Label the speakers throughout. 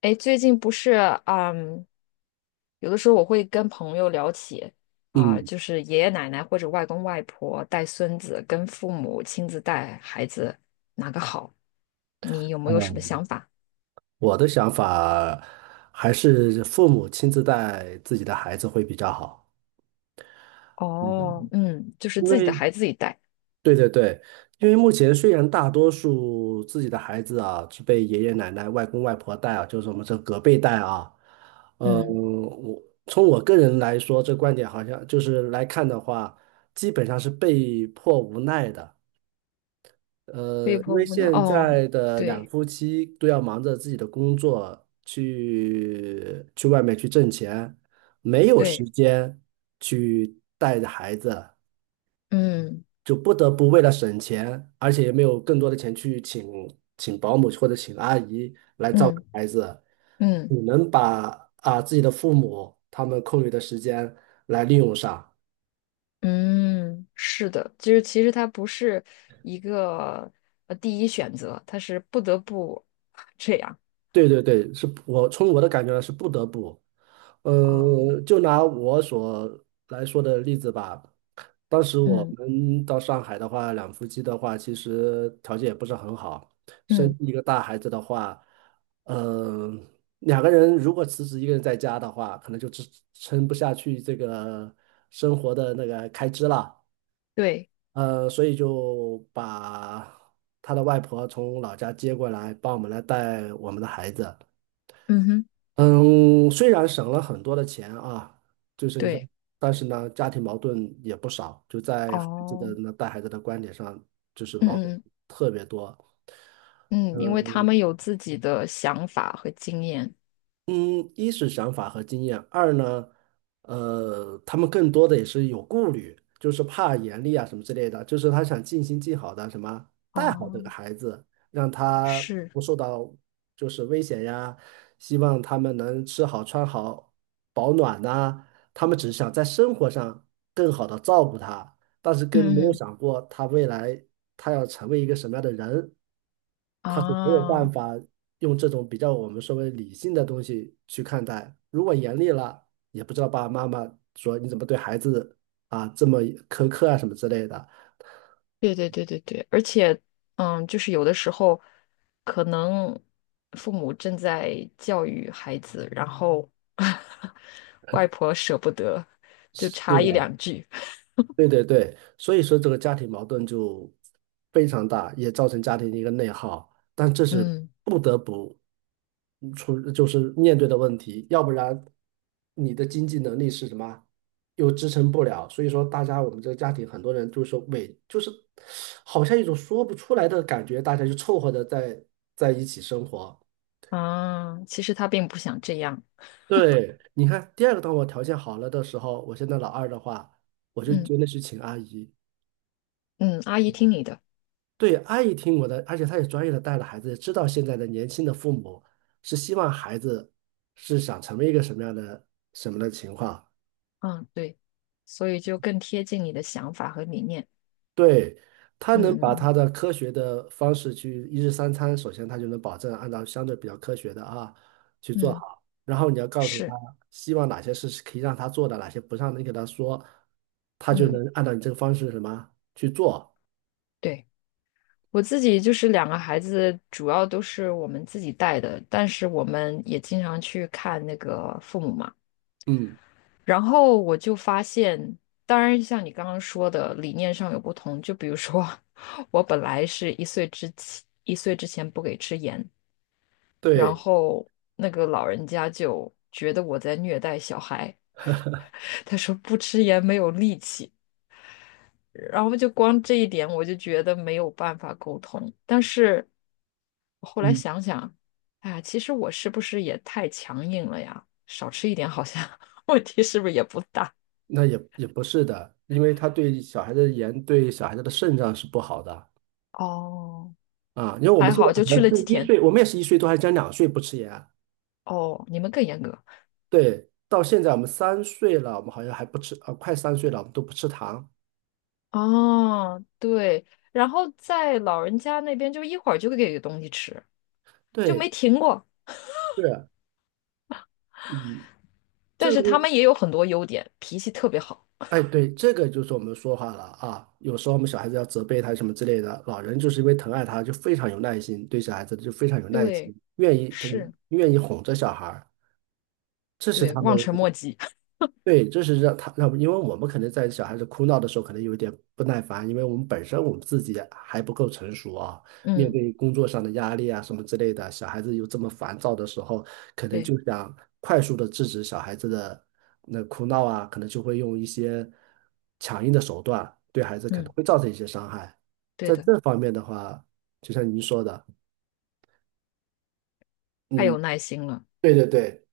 Speaker 1: 哎，最近不是，嗯，有的时候我会跟朋友聊起啊，
Speaker 2: 嗯
Speaker 1: 就是爷爷奶奶或者外公外婆带孙子，跟父母亲自带孩子，哪个好？你有没有什
Speaker 2: 嗯，
Speaker 1: 么想法？
Speaker 2: 我的想法还是父母亲自带自己的孩子会比较好。
Speaker 1: 哦，
Speaker 2: 嗯，
Speaker 1: 嗯，就是
Speaker 2: 因
Speaker 1: 自己的
Speaker 2: 为
Speaker 1: 孩子自己带，
Speaker 2: 对对对，因为目前虽然大多数自己的孩子啊是被爷爷奶奶、外公外婆带啊，就是我们这隔辈带啊，嗯，
Speaker 1: 嗯，
Speaker 2: 我从我个人来说，这观点好像就是来看的话，基本上是被迫无奈的。
Speaker 1: 被
Speaker 2: 因
Speaker 1: 迫
Speaker 2: 为
Speaker 1: 无奈，
Speaker 2: 现
Speaker 1: 哦，
Speaker 2: 在的两
Speaker 1: 对
Speaker 2: 夫妻都要忙着自己的工作，去外面去挣钱，没有时
Speaker 1: 对，
Speaker 2: 间去带着孩子，
Speaker 1: 嗯
Speaker 2: 就不得不为了省钱，而且也没有更多的钱去请保姆或者请阿姨来照顾
Speaker 1: 嗯
Speaker 2: 孩子，
Speaker 1: 嗯
Speaker 2: 你能把啊自己的父母他们空余的时间来利用上。
Speaker 1: 嗯，是的，就是其实他不是一个第一选择，他是不得不 这样。
Speaker 2: 对对对，是我从我的感觉呢是不得不。
Speaker 1: 哦，
Speaker 2: 嗯，就拿我所来说的例子吧，当时我
Speaker 1: 嗯
Speaker 2: 们到上海的话，两夫妻的话，其实条件也不是很好，生
Speaker 1: 嗯，
Speaker 2: 一个大孩子的话，嗯，两个人如果辞职一个人在家的话，可能就支撑不下去这个生活的那个开支了，
Speaker 1: 对，
Speaker 2: 所以就把他的外婆从老家接过来，帮我们来带我们的孩子。
Speaker 1: 嗯哼，
Speaker 2: 嗯，虽然省了很多的钱啊，就是你像，
Speaker 1: 对，
Speaker 2: 但是呢，家庭矛盾也不少，就在孩子的
Speaker 1: 哦，
Speaker 2: 那带孩子的观点上，就是
Speaker 1: 嗯
Speaker 2: 矛盾
Speaker 1: 嗯
Speaker 2: 特别多。
Speaker 1: 嗯，因为他
Speaker 2: 嗯
Speaker 1: 们有自己的想法和经验。
Speaker 2: 嗯，一是想法和经验，二呢，他们更多的也是有顾虑，就是怕严厉啊什么之类的，就是他想尽心尽好的什么带好这个
Speaker 1: 哦，
Speaker 2: 孩子，让他
Speaker 1: 是，
Speaker 2: 不受到就是危险呀，希望他们能吃好穿好保暖呐、他们只是想在生活上更好的照顾他，但是跟
Speaker 1: 嗯
Speaker 2: 没有
Speaker 1: 嗯
Speaker 2: 想过他未来他要成为一个什么样的人，他是没有
Speaker 1: 啊，
Speaker 2: 办法用这种比较我们所谓理性的东西去看待。如果严厉了，也不知道爸爸妈妈说你怎么对孩子啊这么苛刻啊什么之类的。
Speaker 1: 对对对对对，而且，就是有的时候，可能父母正在教育孩子，然后 外婆舍不得，就
Speaker 2: 是
Speaker 1: 插
Speaker 2: 的，
Speaker 1: 一两句。
Speaker 2: 对对对，所以说这个家庭矛盾就非常大，也造成家庭的一个内耗，但这是
Speaker 1: 嗯
Speaker 2: 不得不出，就是面对的问题，要不然你的经济能力是什么，又支撑不了，所以说大家我们这个家庭很多人就是说，委，就是好像一种说不出来的感觉，大家就凑合着在一起生活。
Speaker 1: 啊，其实他并不想这样。
Speaker 2: 对，你看第二个，当我条件好了的时候，我现在老二的话，我就
Speaker 1: 嗯
Speaker 2: 真的去请阿姨。
Speaker 1: 嗯，阿姨听你的。
Speaker 2: 对，阿姨听我的，而且她也专业的带了孩子，也知道现在的年轻的父母是希望孩子是想成为一个什么样的什么的情况。
Speaker 1: 嗯，对，所以就更贴近你的想法和理念。
Speaker 2: 对，她
Speaker 1: 嗯
Speaker 2: 能把
Speaker 1: 嗯
Speaker 2: 她的科学的方式去一日三餐，首先她就能保证按照相对比较科学的啊去做
Speaker 1: 嗯，嗯
Speaker 2: 好，然后你要告诉她
Speaker 1: 是，
Speaker 2: 希望哪些事是可以让她做的，哪些不让你给她说，她就能
Speaker 1: 嗯，
Speaker 2: 按照你这个方式什么去做。
Speaker 1: 对，我自己就是两个孩子，主要都是我们自己带的，但是我们也经常去看那个父母嘛。
Speaker 2: 嗯，
Speaker 1: 然后我就发现，当然像你刚刚说的，理念上有不同。就比如说，我本来是1岁之前，1岁之前不给吃盐，然
Speaker 2: 对。
Speaker 1: 后那个老人家就觉得我在虐待小孩。他说不吃盐没有力气，然后就光这一点我就觉得没有办法沟通。但是我后来
Speaker 2: 嗯。
Speaker 1: 想想，哎呀，其实我是不是也太强硬了呀？少吃一点好像 问题是不是也不大？
Speaker 2: 那也不是的，因为它对小孩的盐对小孩子的肾脏是不好的
Speaker 1: 哦，
Speaker 2: 啊。因为我们
Speaker 1: 还
Speaker 2: 现在
Speaker 1: 好
Speaker 2: 可
Speaker 1: 就去
Speaker 2: 能
Speaker 1: 了几
Speaker 2: 是一
Speaker 1: 天。
Speaker 2: 岁，我们也是一岁多，还将两岁不吃盐。
Speaker 1: 哦，你们更严格。
Speaker 2: 对，到现在我们三岁了，我们好像还不吃，啊，快三岁了，我们都不吃糖。
Speaker 1: 哦，对，然后在老人家那边就一会儿就给东西吃，就没
Speaker 2: 对，
Speaker 1: 停过。
Speaker 2: 是，嗯，
Speaker 1: 但
Speaker 2: 这个
Speaker 1: 是
Speaker 2: 东
Speaker 1: 他们
Speaker 2: 西，
Speaker 1: 也有很多优点，脾气特别好。
Speaker 2: 哎，对，这个就是我们说话了啊。有时候我们小孩子要责备他什么之类的，老人就是因为疼爱他，就非常有耐心，对小孩子就非常有耐心，
Speaker 1: 对，
Speaker 2: 愿意他
Speaker 1: 是，
Speaker 2: 愿意哄着小孩儿，这是
Speaker 1: 对，
Speaker 2: 他们。
Speaker 1: 望尘莫及。
Speaker 2: 对，这是让他让，因为我们可能在小孩子哭闹的时候，可能有一点不耐烦，因为我们本身我们自己还不够成熟啊，面
Speaker 1: 嗯，
Speaker 2: 对工作上的压力啊什么之类的，小孩子有这么烦躁的时候，可能
Speaker 1: 对，
Speaker 2: 就想快速的制止小孩子的那哭闹啊，可能就会用一些强硬的手段，对孩子可能
Speaker 1: 嗯，
Speaker 2: 会造成一些伤害。
Speaker 1: 对
Speaker 2: 在
Speaker 1: 的，
Speaker 2: 这方面的话，就像您说的，
Speaker 1: 太
Speaker 2: 嗯，
Speaker 1: 有耐心了，
Speaker 2: 对对对，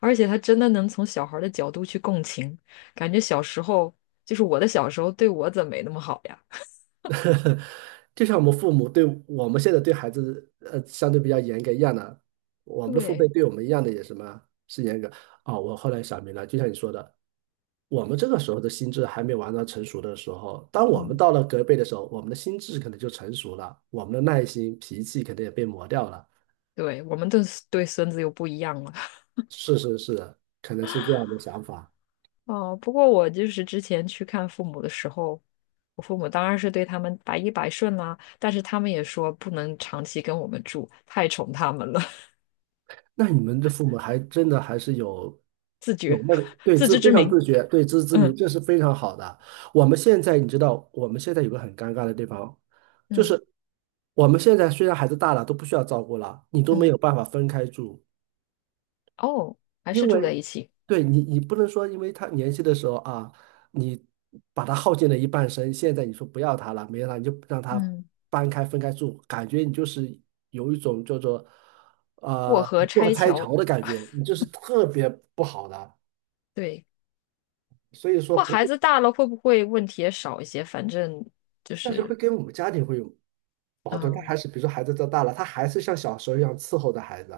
Speaker 1: 而且他真的能从小孩儿的角度去共情，感觉小时候就是我的小时候对我怎么没那么好呀？
Speaker 2: 就像我们父母对我们现在对孩子，相对比较严格一样的，我们的父辈
Speaker 1: 对，
Speaker 2: 对我们一样的也什么是严格。哦，我后来想明白，就像你说的，我们这个时候的心智还没完全成熟的时候，当我们
Speaker 1: 嗯，
Speaker 2: 到了隔辈的时候，我们的心智可能就成熟了，我们的耐心、脾气可能也被磨掉了。
Speaker 1: 对，我们对孙子又不一样了。
Speaker 2: 是是是，可能是这样的想法。
Speaker 1: 哦，不过我就是之前去看父母的时候，我父母当然是对他们百依百顺啦，但是他们也说不能长期跟我们住，太宠他们了，
Speaker 2: 那你们的父母还真的还是有那个对
Speaker 1: 自
Speaker 2: 自
Speaker 1: 知
Speaker 2: 非
Speaker 1: 之
Speaker 2: 常
Speaker 1: 明。
Speaker 2: 自觉，对自知之明，
Speaker 1: 嗯
Speaker 2: 这是非常好的。我们现在你知道，我们现在有个很尴尬的地方，就
Speaker 1: 嗯
Speaker 2: 是我们现在虽然孩子大了，都不需要照顾了，你都没
Speaker 1: 嗯，
Speaker 2: 有办法分开住。
Speaker 1: 哦，还
Speaker 2: 因
Speaker 1: 是住在
Speaker 2: 为
Speaker 1: 一起。
Speaker 2: 对你，你不能说因为他年轻的时候啊，你把他耗尽了一半生，现在你说不要他了，没有他，你就让他
Speaker 1: 嗯，
Speaker 2: 搬开分开住，感觉你就是有一种叫做
Speaker 1: 过
Speaker 2: 呃
Speaker 1: 河
Speaker 2: 过河
Speaker 1: 拆
Speaker 2: 拆
Speaker 1: 桥。
Speaker 2: 桥的感觉，你就是特别不好的。
Speaker 1: 对，
Speaker 2: 所以说
Speaker 1: 不过
Speaker 2: 不
Speaker 1: 孩
Speaker 2: 会，
Speaker 1: 子大了会不会问题也少一些？反正就
Speaker 2: 但是会
Speaker 1: 是，
Speaker 2: 跟我们家庭会有矛盾。他
Speaker 1: 嗯，
Speaker 2: 还是比如说孩子长大了，他还是像小时候一样伺候着孩子，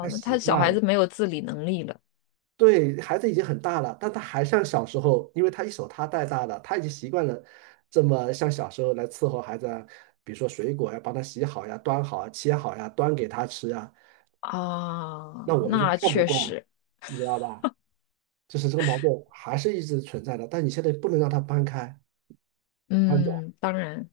Speaker 2: 他
Speaker 1: 那
Speaker 2: 习
Speaker 1: 他小
Speaker 2: 惯
Speaker 1: 孩
Speaker 2: 了。
Speaker 1: 子没有自理能力了
Speaker 2: 对，孩子已经很大了，但他还像小时候，因为他一手他带大的，他已经习惯了这么像小时候来伺候孩子啊，比如说水果呀，帮他洗好呀、端好啊、切好呀、端给他吃呀，
Speaker 1: 啊，
Speaker 2: 那我们就
Speaker 1: 那
Speaker 2: 看不
Speaker 1: 确
Speaker 2: 惯，
Speaker 1: 实，
Speaker 2: 你知道吧？就是这个矛盾还是一直存在的，但你现在不能让他搬开、搬走，
Speaker 1: 嗯，当然，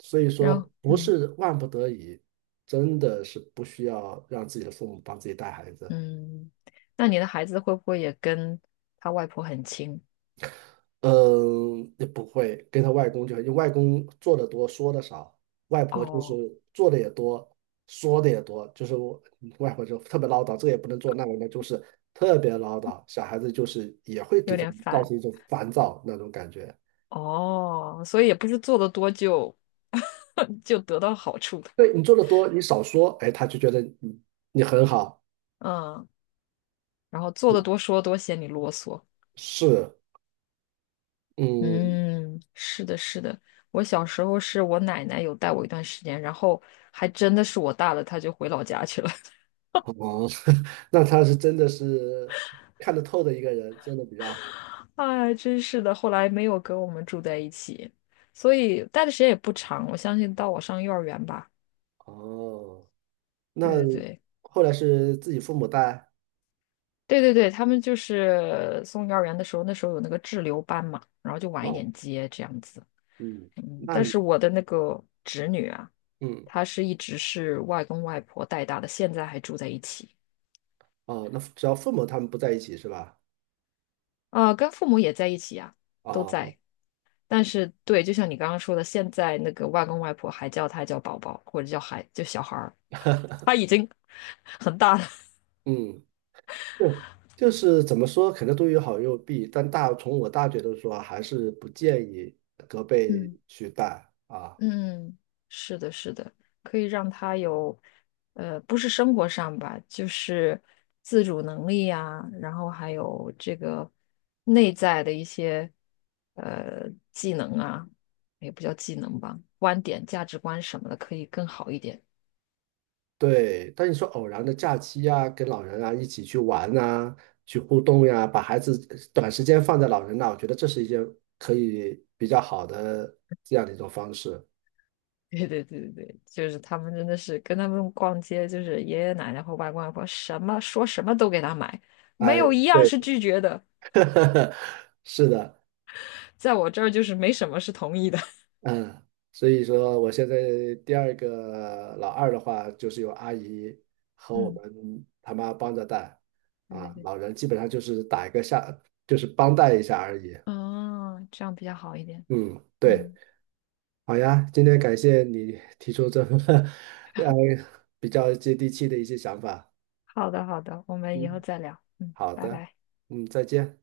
Speaker 2: 所以说
Speaker 1: 然后，
Speaker 2: 不
Speaker 1: 嗯
Speaker 2: 是万不得已，真的是不需要让自己的父母帮自己带孩子。
Speaker 1: 嗯，那你的孩子会不会也跟他外婆很亲？
Speaker 2: 嗯，也不会跟他外公就，因为外公做的多，说的少，外婆就是
Speaker 1: 哦，
Speaker 2: 做的也多，说的也多，就是我嗯外婆就特别唠叨，这个也不能做，那个呢就是特别唠叨，小孩子就是也会给
Speaker 1: 有
Speaker 2: 人
Speaker 1: 点
Speaker 2: 造
Speaker 1: 反，
Speaker 2: 成一种烦躁那种感觉。
Speaker 1: 哦，所以也不是做的多就 就得到好处的，
Speaker 2: 对你做的多，你少说，哎，他就觉得你你很好，
Speaker 1: 嗯，然后做
Speaker 2: 嗯，
Speaker 1: 的多说多嫌你啰嗦，
Speaker 2: 是，嗯，
Speaker 1: 嗯，是的，是的。我小时候是我奶奶有带我一段时间，然后还真的是我大了，她就回老家去了。
Speaker 2: 哦，那他是真的是看得透的一个人，真的比较好，
Speaker 1: 哎，真是的，后来没有跟我们住在一起，所以待的时间也不长。我相信到我上幼儿园吧。
Speaker 2: 哦。那
Speaker 1: 对对对，
Speaker 2: 后来是自己父母带
Speaker 1: 对对对，他们就是送幼儿园的时候，那时候有那个滞留班嘛，然后就晚一
Speaker 2: 哦，
Speaker 1: 点接这样子。
Speaker 2: 嗯，
Speaker 1: 嗯，
Speaker 2: 那
Speaker 1: 但
Speaker 2: 你
Speaker 1: 是我的那个侄女啊，
Speaker 2: 嗯
Speaker 1: 她是一直是外公外婆带大的，现在还住在一起。
Speaker 2: 哦，那只要父母他们不在一起是吧？
Speaker 1: 啊，跟父母也在一起呀、都
Speaker 2: 哦，
Speaker 1: 在。但是，对，就像你刚刚说的，现在那个外公外婆还叫他叫宝宝，或者叫孩，就小孩儿，他已经 很大了。
Speaker 2: 嗯，对，就是怎么说，可能都有好有弊，但大从我大觉得说，还是不建议隔辈
Speaker 1: 嗯
Speaker 2: 去带啊。
Speaker 1: 嗯，是的，是的，可以让他有，不是生活上吧，就是自主能力呀、然后还有这个内在的一些呃技能啊，也不叫技能吧，观点、价值观什么的，可以更好一点。
Speaker 2: 对，但你说偶然的假期呀、跟老人啊一起去玩啊，去互动呀、把孩子短时间放在老人那，我觉得这是一件可以比较好的这样的一种方式。
Speaker 1: 对对对对对，就是他们真的是跟他们逛街，就是爷爷奶奶或外公外婆什么说什么都给他买，没
Speaker 2: 哎，
Speaker 1: 有一样
Speaker 2: 对。
Speaker 1: 是拒绝的，
Speaker 2: 是的，
Speaker 1: 在我这儿就是没什么是同意的。
Speaker 2: 嗯，所以说我现在第二个老二的话，就是有阿姨 和我
Speaker 1: 嗯，
Speaker 2: 们他妈帮着带，
Speaker 1: 对对
Speaker 2: 啊，
Speaker 1: 对，
Speaker 2: 老人基本上就是打一个下，就是帮带一下而已。
Speaker 1: 哦，这样比较好一点。
Speaker 2: 嗯，对，
Speaker 1: 嗯，
Speaker 2: 好呀，今天感谢你提出这么 呃比较接地气的一些想法。
Speaker 1: 好的好的，我们以后
Speaker 2: 嗯，
Speaker 1: 再聊。嗯，
Speaker 2: 好
Speaker 1: 拜
Speaker 2: 的，
Speaker 1: 拜。
Speaker 2: 嗯，再见。